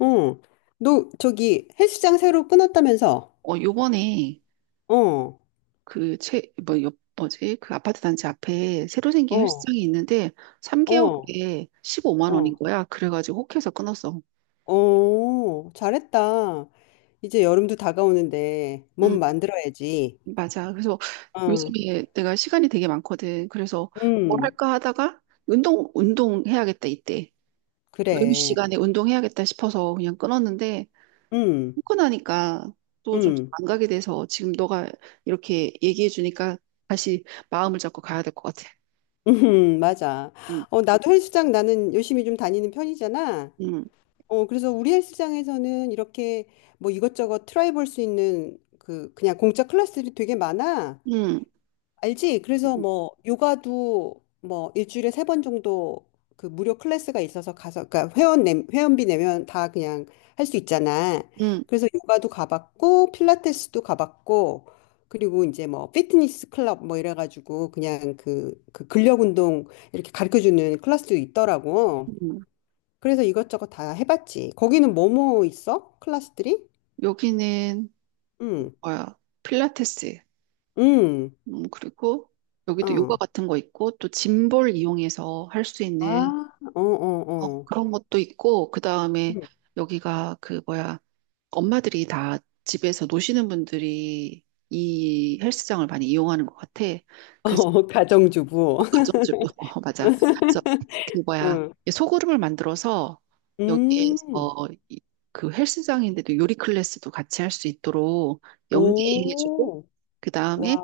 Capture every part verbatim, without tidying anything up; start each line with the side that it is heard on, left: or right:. left: 어, 너 저기 헬스장 새로 끊었다면서?
right: 어, 요번에
left: 어,
right: 그 채, 뭐, 요, 뭐지? 그 아파트 단지 앞에 새로 생긴
left: 어,
right: 헬스장이 있는데
left: 어,
right: 삼 개월에 십오만 원인
left: 어.
right: 거야. 그래가지고 혹해서 끊었어.
left: 어, 잘했다. 이제 여름도 다가오는데 몸
right: 음,
left: 만들어야지.
right: 맞아. 그래서
left: 어.
right: 요즘에 내가 시간이 되게 많거든. 그래서 뭘
left: 음,
right: 할까 하다가 운동, 운동해야겠다 이때. 여유
left: 그래.
right: 시간에 운동해야겠다 싶어서 그냥 끊었는데
left: 음,
right: 끊고 나니까 또 좀
left: 음,
right: 안 가게 돼서 지금 너가 이렇게 얘기해 주니까 다시 마음을 잡고 가야 될 것 같아.
left: 음, 맞아.
right: 음,
left: 어, 나도 헬스장 나는 열심히 좀 다니는 편이잖아.
right: 음,
left: 어, 그래서 우리 헬스장에서는 이렇게 뭐 이것저것 트라이 볼 수 있는 그 그냥 공짜 클래스들이 되게 많아.
right: 음.
left: 알지? 그래서
right: 음.
left: 뭐 요가도 뭐 일주일에 세 번 정도 그 무료 클래스가 있어서 가서 그러니까 회원 내, 회원비 내면 다 그냥 할 수 있잖아.
right: 음,
left: 그래서 요가도 가봤고 필라테스도 가봤고, 그리고 이제 뭐 피트니스 클럽 뭐 이래가지고 그냥 그, 그 근력 운동 이렇게 가르쳐주는 클래스도 있더라고.
right: 음.
left: 그래서 이것저것 다 해봤지. 거기는 뭐뭐 있어? 클래스들이?
right: 여기는
left: 응,
right: 뭐야? 필라테스.
left: 응,
right: 음, 그리고 여기도 요가
left: 어.
right: 같은 거 있고 또 짐볼 이용해서 할 수
left: 아,
right: 있는
left: 어,
right: 어,
left: 어, 어.
right: 그런 것도 있고 그다음에 여기가 그 뭐야? 엄마들이 다 집에서 노시는 분들이 이 헬스장을 많이 이용하는 것 같아. 그래서
left: 어, 가정주부.
right: 어, 가정주부. 어, 맞아. 그래서 그 뭐야
left: 응.
right: 이 소그룹을 만들어서
left: 음.
right: 여기에서 이- 그 헬스장인데도 요리 클래스도 같이 할 수 있도록 연계해주고
left: 오.
right: 그
left: 와.
right: 다음에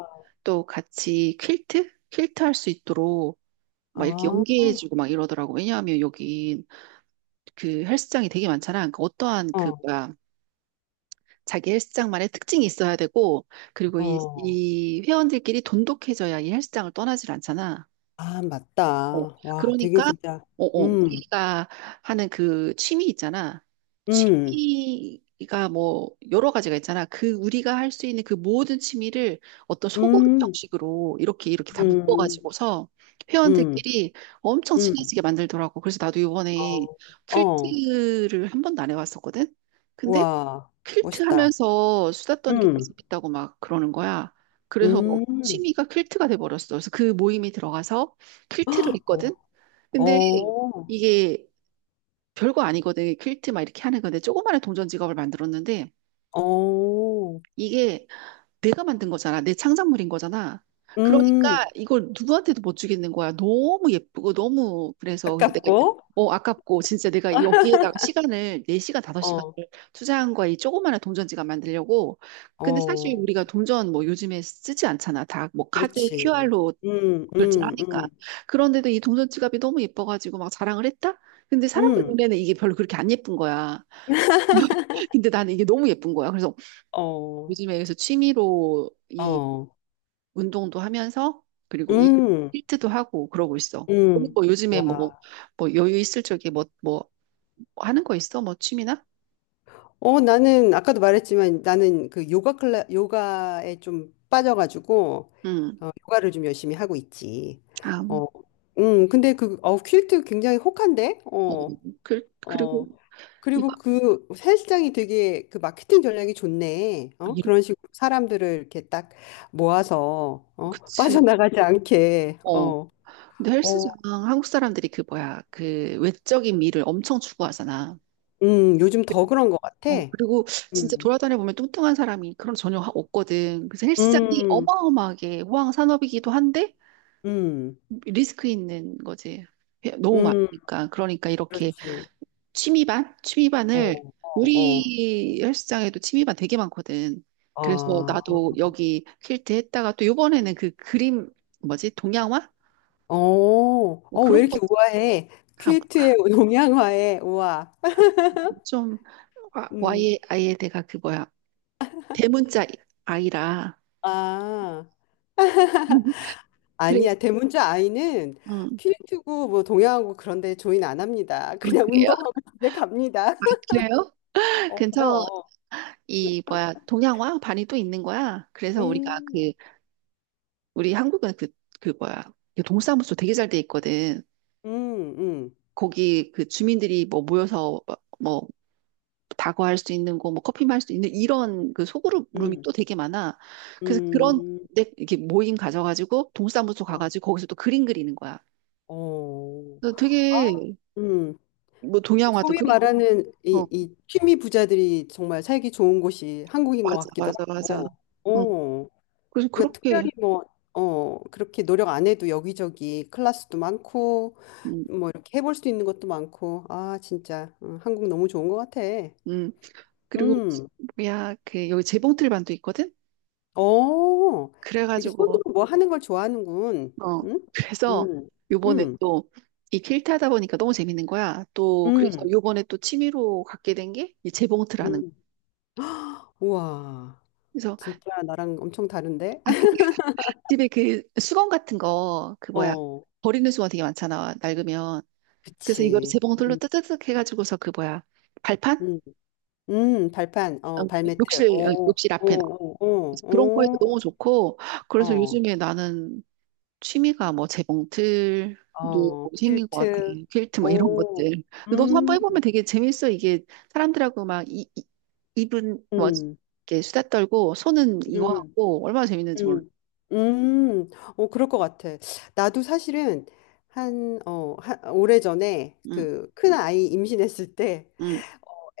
right: 또 같이 퀼트 퀼트 할 수 있도록 막 이렇게
left: 아.
right: 연계해주고 막 이러더라고. 왜냐하면 여기 그 헬스장이 되게 많잖아. 그러니까 어떠한 그
left: 어.
right: 뭐야 자기 헬스장만의 특징이 있어야 되고 그리고 이,
left: 어.
right: 이 회원들끼리 돈독해져야 이 헬스장을 떠나질 않잖아.
left: 아,
right: 어,
left: 맞다. 와, 되게
right: 그러니까,
left: 진짜.
right: 어, 어,
left: 음.
right: 우리가 하는 그 취미 있잖아.
left: 음.
right: 취미가 뭐, 여러 가지가 있잖아. 그, 우리가 할 수 있는 그 모든 취미를 어떤 소그룹
left: 음.
right: 형식으로 이렇게, 이렇게 다
left: 음.
right: 묶어가지고서
left: 음.
right: 회원들끼리 엄청
left: 음.
right: 친해지게 만들더라고. 그래서 나도 이번에
left: 어. 어.
right: 퀼트를 한 번도 안 해봤었거든? 근데
left: 와.
right: 퀼트
left: 멋있다.
right: 하면서 수다 떠는 게 되게
left: 음.
right: 재밌다고 막 그러는 거야. 그래서
left: 음.
right: 취미가 퀼트가 돼버렸어. 그래서 그 모임에 들어가서 퀼트를 했거든.
left: 어.
right: 근데
left: 어.
right: 이게 별거 아니거든. 퀼트 막 이렇게 하는 건데 조그마한 동전 지갑을 만들었는데
left: 어.
right: 이게 내가 만든 거잖아. 내 창작물인 거잖아. 그러니까
left: 음.
right: 이걸 누구한테도 못 주겠는 거야. 너무 예쁘고 너무 그래서 그래서 내가
left: 아깝고.
right: 어 아깝고 진짜 내가 여기에다가 시간을 네 시간 다섯 시간을
left: 어.
right: 투자한 거야. 이 조그마한 동전지갑 만들려고. 근데 사실
left: 어.
right: 우리가 동전 뭐 요즘에 쓰지 않잖아. 다 뭐 카드
left: 그렇지.
right: 큐알로
left: 음. 음.
right: 결제하니까.
left: 음.
right: 그런데도 이 동전지갑이 너무 예뻐가지고 막 자랑을 했다? 근데 사람들
left: 음.
right: 눈에는 이게 별로 그렇게 안 예쁜 거야. 근데 나는 이게 너무 예쁜 거야. 그래서
left: 어,
right: 요즘에 그래서 취미로 이
left: 어,
right: 운동도 하면서 그리고 이
left: 음,
right: 힐트도 하고 그러고 있어. 너는
left: 음.
right: 뭐 요즘에 뭐,
left: 와,
right: 뭐 여유 있을 적에 뭐, 뭐 하는 거 있어? 뭐 취미나?
left: 어, 나는 아까도 말했지만 나는 그 요가 클라 요가에 좀 빠져가지고,
right: 응.
left: 어, 요가를 좀 열심히 하고 있지.
right: 아,
left: 어, 음, 근데 그 어, 퀼트 굉장히 혹한데,
right: 어,
left: 어,
right: 그, 그리고
left: 어. 그리고
right: 이거
left: 그 헬스장이 되게 그 마케팅 전략이 좋네. 어,
right: 이렇
left: 그런 식으로 사람들을 이렇게 딱 모아서 어,
right: 그치.
left: 빠져나가지 않게.
right: 어,
left: 어,
right: 근데
left: 어,
right: 헬스장 한국 사람들이 그 뭐야 그 외적인 미를 엄청 추구하잖아.
left: 음, 요즘 더 그런 것 같아.
right: 어, 그리고 진짜
left: 음.
right: 돌아다녀 보면 뚱뚱한 사람이 그런 거 전혀 하- 없거든. 그래서 헬스장이
left: 음,
right: 어마어마하게 호황 산업이기도 한데
left: 음,
right: 리스크 있는 거지. 너무
left: 음,
right: 많으니까. 그러니까 이렇게
left: 그렇지.
right: 취미반?
left: 어,
right: 취미반을
left: 어, 어.
right: 우리 헬스장에도 취미반 되게 많거든. 그래서
left: 아,
right: 나도 여기 퀼트 했다가 또 요번에는 그 그림 뭐지? 동양화?
left: 어,
right: 뭐
left: 어, 왜
right: 그런
left: 이렇게 우아해? 퀼트의 동양화에 우아.
right: 것좀
left: 음,
right: 와이 아예 아예 내가 그 뭐야 대문자 아이라
left: 아, 아니야.
right: 그래서
left: 대문자 아이는
right: 음,
left: 퀼트고 뭐 동양하고 그런데 조인 안 합니다.
right: 아,
left: 그냥
right: 그래요?
left: 운동하고 집에 갑니다.
right: 아, 그래요?
left: 어,
right: 근처
left: 그럼.
right: 이 뭐야 동양화 반이 또 있는 거야. 그래서 우리가
left: 음,
right: 그 우리 한국은 그 그 뭐야 그 동사무소 되게 잘 돼 있거든.
left: 음, 음,
right: 거기 그 주민들이 뭐 모여서 뭐- 뭐 다과할 수 있는 거, 뭐 커피 마실 수 있는 이런 그 소그룹 룸이
left: 음,
right: 또 되게 많아. 그래서 그런
left: 음,
right: 데 이렇게 모임 가져가지고 동사무소
left: 어,
right: 가가지고 거기서 또 그림 그리는 거야.
left: 어.
right: 그래서
left: 아,
right: 되게
left: 음,
right: 뭐
left: 그
right: 동양화도
left: 소위
right: 그리고
left: 말하는
right: 어
left: 이, 이 취미 부자들이 정말 살기 좋은 곳이 한국인 것
right: 맞아
left: 같기도
right: 맞아 맞아.
left: 하고,
right: 응.
left: 어,
right: 그래서
left: 그러니까
right: 그렇게
left: 특별히 뭐, 어, 그렇게 노력 안 해도 여기저기 클래스도 많고,
right: 음,
left: 뭐 이렇게 해볼 수 있는 것도 많고, 아, 진짜, 어, 한국 너무 좋은 것 같아.
right: 음. 그리고
left: 음,
right: 뭐야 그 여기 재봉틀반도 있거든.
left: 어, 이렇게
right: 그래가지고
left: 손으로 뭐 하는 걸 좋아하는군.
right: 어,
left: 응?
right: 그래서
left: 음,
right: 요번에
left: 음,
right: 또 이 퀼트 하다 보니까 너무 재밌는 거야. 또 그래서
left: 음,
right: 요번에 또 취미로 갖게 된 게 이 재봉틀하는 거.
left: 음. 우와,
right: 그래서
left: 진짜 나랑 엄청 다른데?
right: 아, 그 집에 그 수건 같은 거 그 뭐야
left: 어,
right: 버리는 수건 되게 많잖아 낡으면. 그래서 이거를
left: 그치.
right: 재봉틀로
left: 음,
right: 뜨뜨득 해가지고서 그 뭐야 발판?
left: 음. 음, 발판,
right: 어,
left: 어, 발매트.
right: 욕실 어,
left: 오,
right: 욕실
left: 오,
right: 앞에 나와.
left: 오,
right: 그래서 그런 거에도 너무
left: 오,
right: 좋고
left: 오,
right: 그래서
left: 어,
right: 요즘에 나는 취미가 뭐 재봉틀도
left: 어,
right: 생긴 것 같아.
left: 퀼트.
right: 퀼트 막 이런 것들.
left: 오,
right: 근데 너도 한번
left: 음,
right: 해보면 되게 재밌어. 이게 사람들하고 막 이, 이, 입은 뭐
left: 음,
right: 이렇게 수다 떨고 손은 이거
left: 음,
right: 하고 얼마나 재밌는지 몰라.
left: 음, 음, 오, 그럴 것 같아. 나도 사실은 한, 어, 한, 오래전에
right: 응,
left: 그 큰 아이 임신했을 때,
right: 응,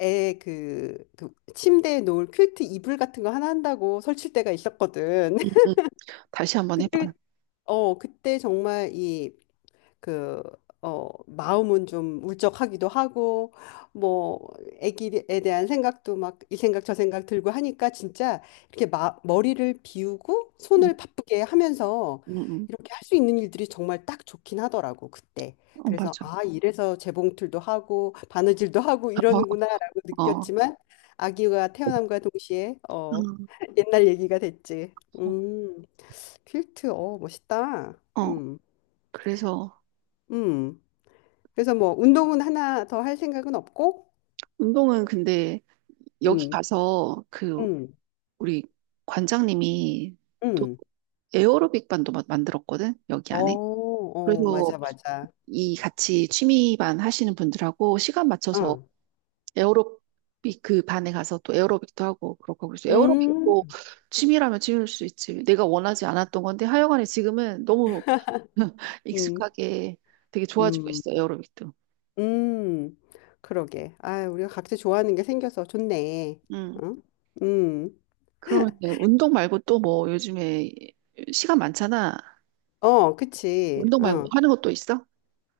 left: 애 그, 그 침대에 놓을 퀼트 이불 같은 거 하나 한다고 설칠 때가 있었거든.
right: 응, 응. 다시 한번 해봐.
left: 그때, 어, 그때 정말 이 그, 어, 마음은 좀 울적하기도 하고, 뭐, 애기에 대한 생각도 막 이 생각 저 생각 들고 하니까 진짜 이렇게 마, 머리를 비우고
right: 응,
left: 손을 바쁘게 하면서
right: 응, 응.
left: 이렇게 할 수 있는 일들이 정말 딱 좋긴 하더라고, 그때.
right: 어,
left: 그래서,
right: 맞아.
left: 아, 이래서 재봉틀도 하고, 바느질도 하고 이러는구나라고
right: 어, 어,
left: 느꼈지만, 아기가 태어남과 동시에, 어,
right: 응.
left: 옛날 얘기가 됐지. 음, 퀼트, 어, 멋있다.
right: 어. 어.
left: 음,
right: 그래서
left: 음. 그래서 뭐 운동은 하나 더 할 생각은 없고,
right: 운동은 근데 여기
left: 음,
right: 가서 그
left: 음,
right: 우리 관장님이 또
left: 음.
right: 에어로빅 반도 마- 만들었거든 여기
left: 어,
right: 안에.
left: 어,
right: 그래서
left: 맞아, 맞아.
right: 이 같이 취미반 하시는 분들하고 시간 맞춰서
left: 응,
right: 에어로빅 그 반에 가서 또 에어로빅도 하고 그렇게 하고 있어요.
left: 음,
right: 에어로빅도 취미라면 취미일 수 있지. 내가 원하지 않았던 건데 하여간에 지금은 너무
left: 음,
right: 익숙하게 되게 좋아지고
left: 음,
right: 있어, 에어로빅도.
left: 음. 그러게. 아, 우리가 각자 좋아하는 게 생겨서 좋네.
right: 음.
left: 응, 음,
right: 그러면 운동 말고 또 뭐 요즘에 시간 많잖아.
left: 어, 그치.
right: 운동 말고 뭐
left: 어,
right: 하는 것도 있어?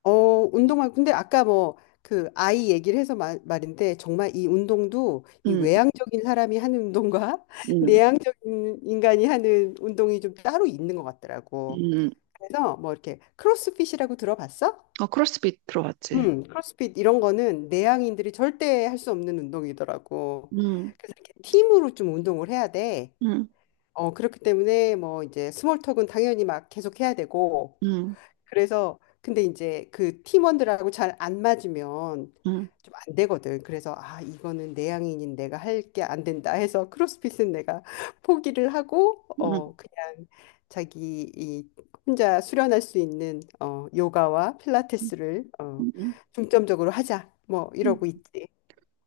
left: 어, 운동할. 근데 아까 뭐 그 아이 얘기를 해서 말, 말인데 정말 이 운동도 이
right: 응,
left: 외향적인 사람이 하는 운동과
right: 응,
left: 내향적인 인간이 하는 운동이 좀 따로 있는 것 같더라고.
right: 응.
left: 그래서 뭐 이렇게 크로스핏이라고 들어봤어?
right: 어, 크로스핏
left: 음,
right: 들어봤지.
left: 음. 크로스핏 이런 거는 내향인들이 절대 할 수 없는 운동이더라고.
right: 응,
left: 그래서 이렇게 팀으로 좀 운동을 해야 돼.
right: 응,
left: 어, 그렇기 때문에 뭐 이제 스몰 톡은 당연히 막 계속 해야 되고,
right: 응,
left: 그래서 근데 이제 그 팀원들하고 잘 안 맞으면
right: 응,
left: 좀 안 되거든. 그래서 아, 이거는 내향인인 내가 할 게 안 된다 해서 크로스핏은 내가 포기를 하고
right: 응.
left: 어 그냥 자기 이 혼자 수련할 수 있는 어 요가와 필라테스를 어
right: 응,
left: 중점적으로 하자. 뭐
right: 음.
left: 이러고 있지.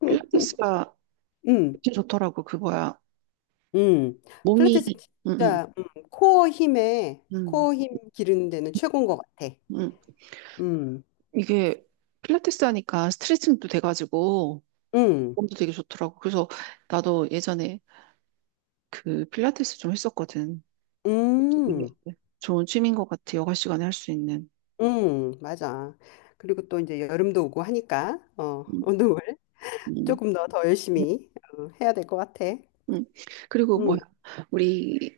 left: 응.
right: 필라테스가
left: 음.
right: 진짜 좋더라고, 그 뭐야.
left: 음.
right: 몸이,
left: 필라테스
right: 음, 음,
left: 진짜 음, 코어 힘에
right: 음,
left: 코어 힘 기르는 데는 최고인 것 같아.
right: 음.
left: 음.
right: 이게 필라테스 하니까 스트레칭도 돼가지고
left: 음.
right: 몸도 되게 좋더라고. 그래서 나도 예전에 그 필라테스 좀 했었거든. 그것도 되게
left: 음.
right: 좋은 취미인 것 같아, 여가 시간에 할 수 있는.
left: 음, 맞아. 그리고 또 이제 여름도 오고 하니까 어,
right: 음,
left: 운동을
right: 음,
left: 조금 더 더
right: 음,
left: 열심히 어, 해야 될 것 같아.
right: 음. 그리고 뭐야,
left: 음.
right: 우리,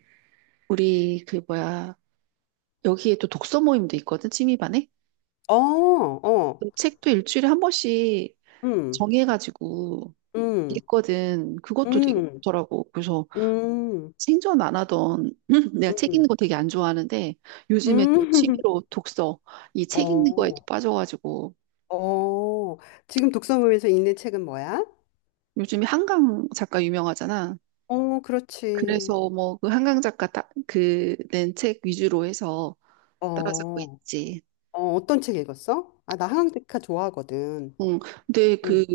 right: 우리 그 뭐야, 여기에 또 독서 모임도 있거든, 취미반에.
left: 어, 어.
right: 책도 일주일에 한 번씩
left: 음.
right: 정해가지고
left: 음.
right: 있거든. 그것도 되게
left: 음.
right: 좋더라고. 그래서
left: 음.
right: 생전 안 하던 내가
left: 음.
right: 책
left: 음.
right: 읽는 거 되게 안 좋아하는데 요즘에 또 취미로 독서 이 책 읽는 거에 또
left: 어.
right: 빠져가지고
left: 어. 지금 독서모임에서 읽는 책은 뭐야?
right: 요즘에 한강 작가 유명하잖아.
left: 어, 그렇지.
right: 그래서 뭐 그 한강 작가 그낸 책 위주로 해서 따라잡고
left: 어.
right: 있지.
left: 어, 어떤 책 읽었어? 아, 나 한강리카 좋아하거든.
right: 응. 근데
left: 응.
right: 그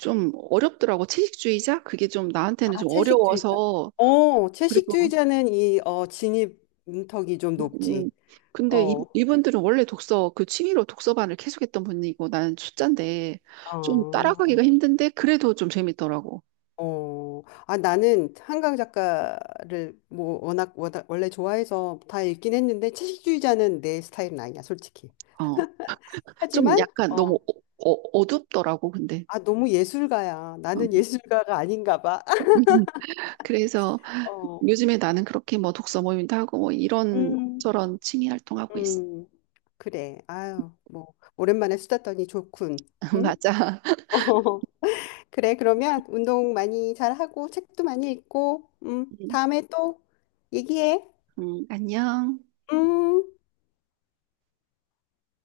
right: 좀 어렵더라고. 채식주의자? 그게 좀 나한테는
left: 아,
right: 좀
left: 채식주의자.
right: 어려워서
left: 어,
right: 그리고
left: 채식주의자는 이 어, 진입 문턱이 좀
right: 음, 음.
left: 높지.
right: 근데 이,
left: 어,
right: 이분들은 원래 독서, 그 취미로 독서반을 계속했던 분이고 나는 초짜인데 좀
left: 어,
right: 따라가기가 힘든데 그래도 좀 재밌더라고.
left: 어. 아, 나는 한강 작가를 뭐 워낙, 워낙 원래 좋아해서 다 읽긴 했는데 채식주의자는 내 스타일은 아니야, 솔직히.
right: 어, 좀
left: 하지만
right: 약간 너무
left: 어,
right: 어, 어, 어둡더라고, 근데.
left: 아, 너무 예술가야.
right: 음,
left: 나는 예술가가 아닌가 봐.
right: 그래서
left: 어,
right: 요즘에 나는 그렇게 뭐 독서 모임도 하고 뭐 이런
left: 음,
right: 저런 취미 활동하고 있어.
left: 음. 그래. 아유, 뭐 오랜만에 수다 떠니 좋군. 응?
right: 맞아.
left: 그래, 그러면 운동 많이 잘하고 책도 많이 읽고, 음,
right: 음,
left: 다음에 또 얘기해.
right: 음, 안녕.
left: 음.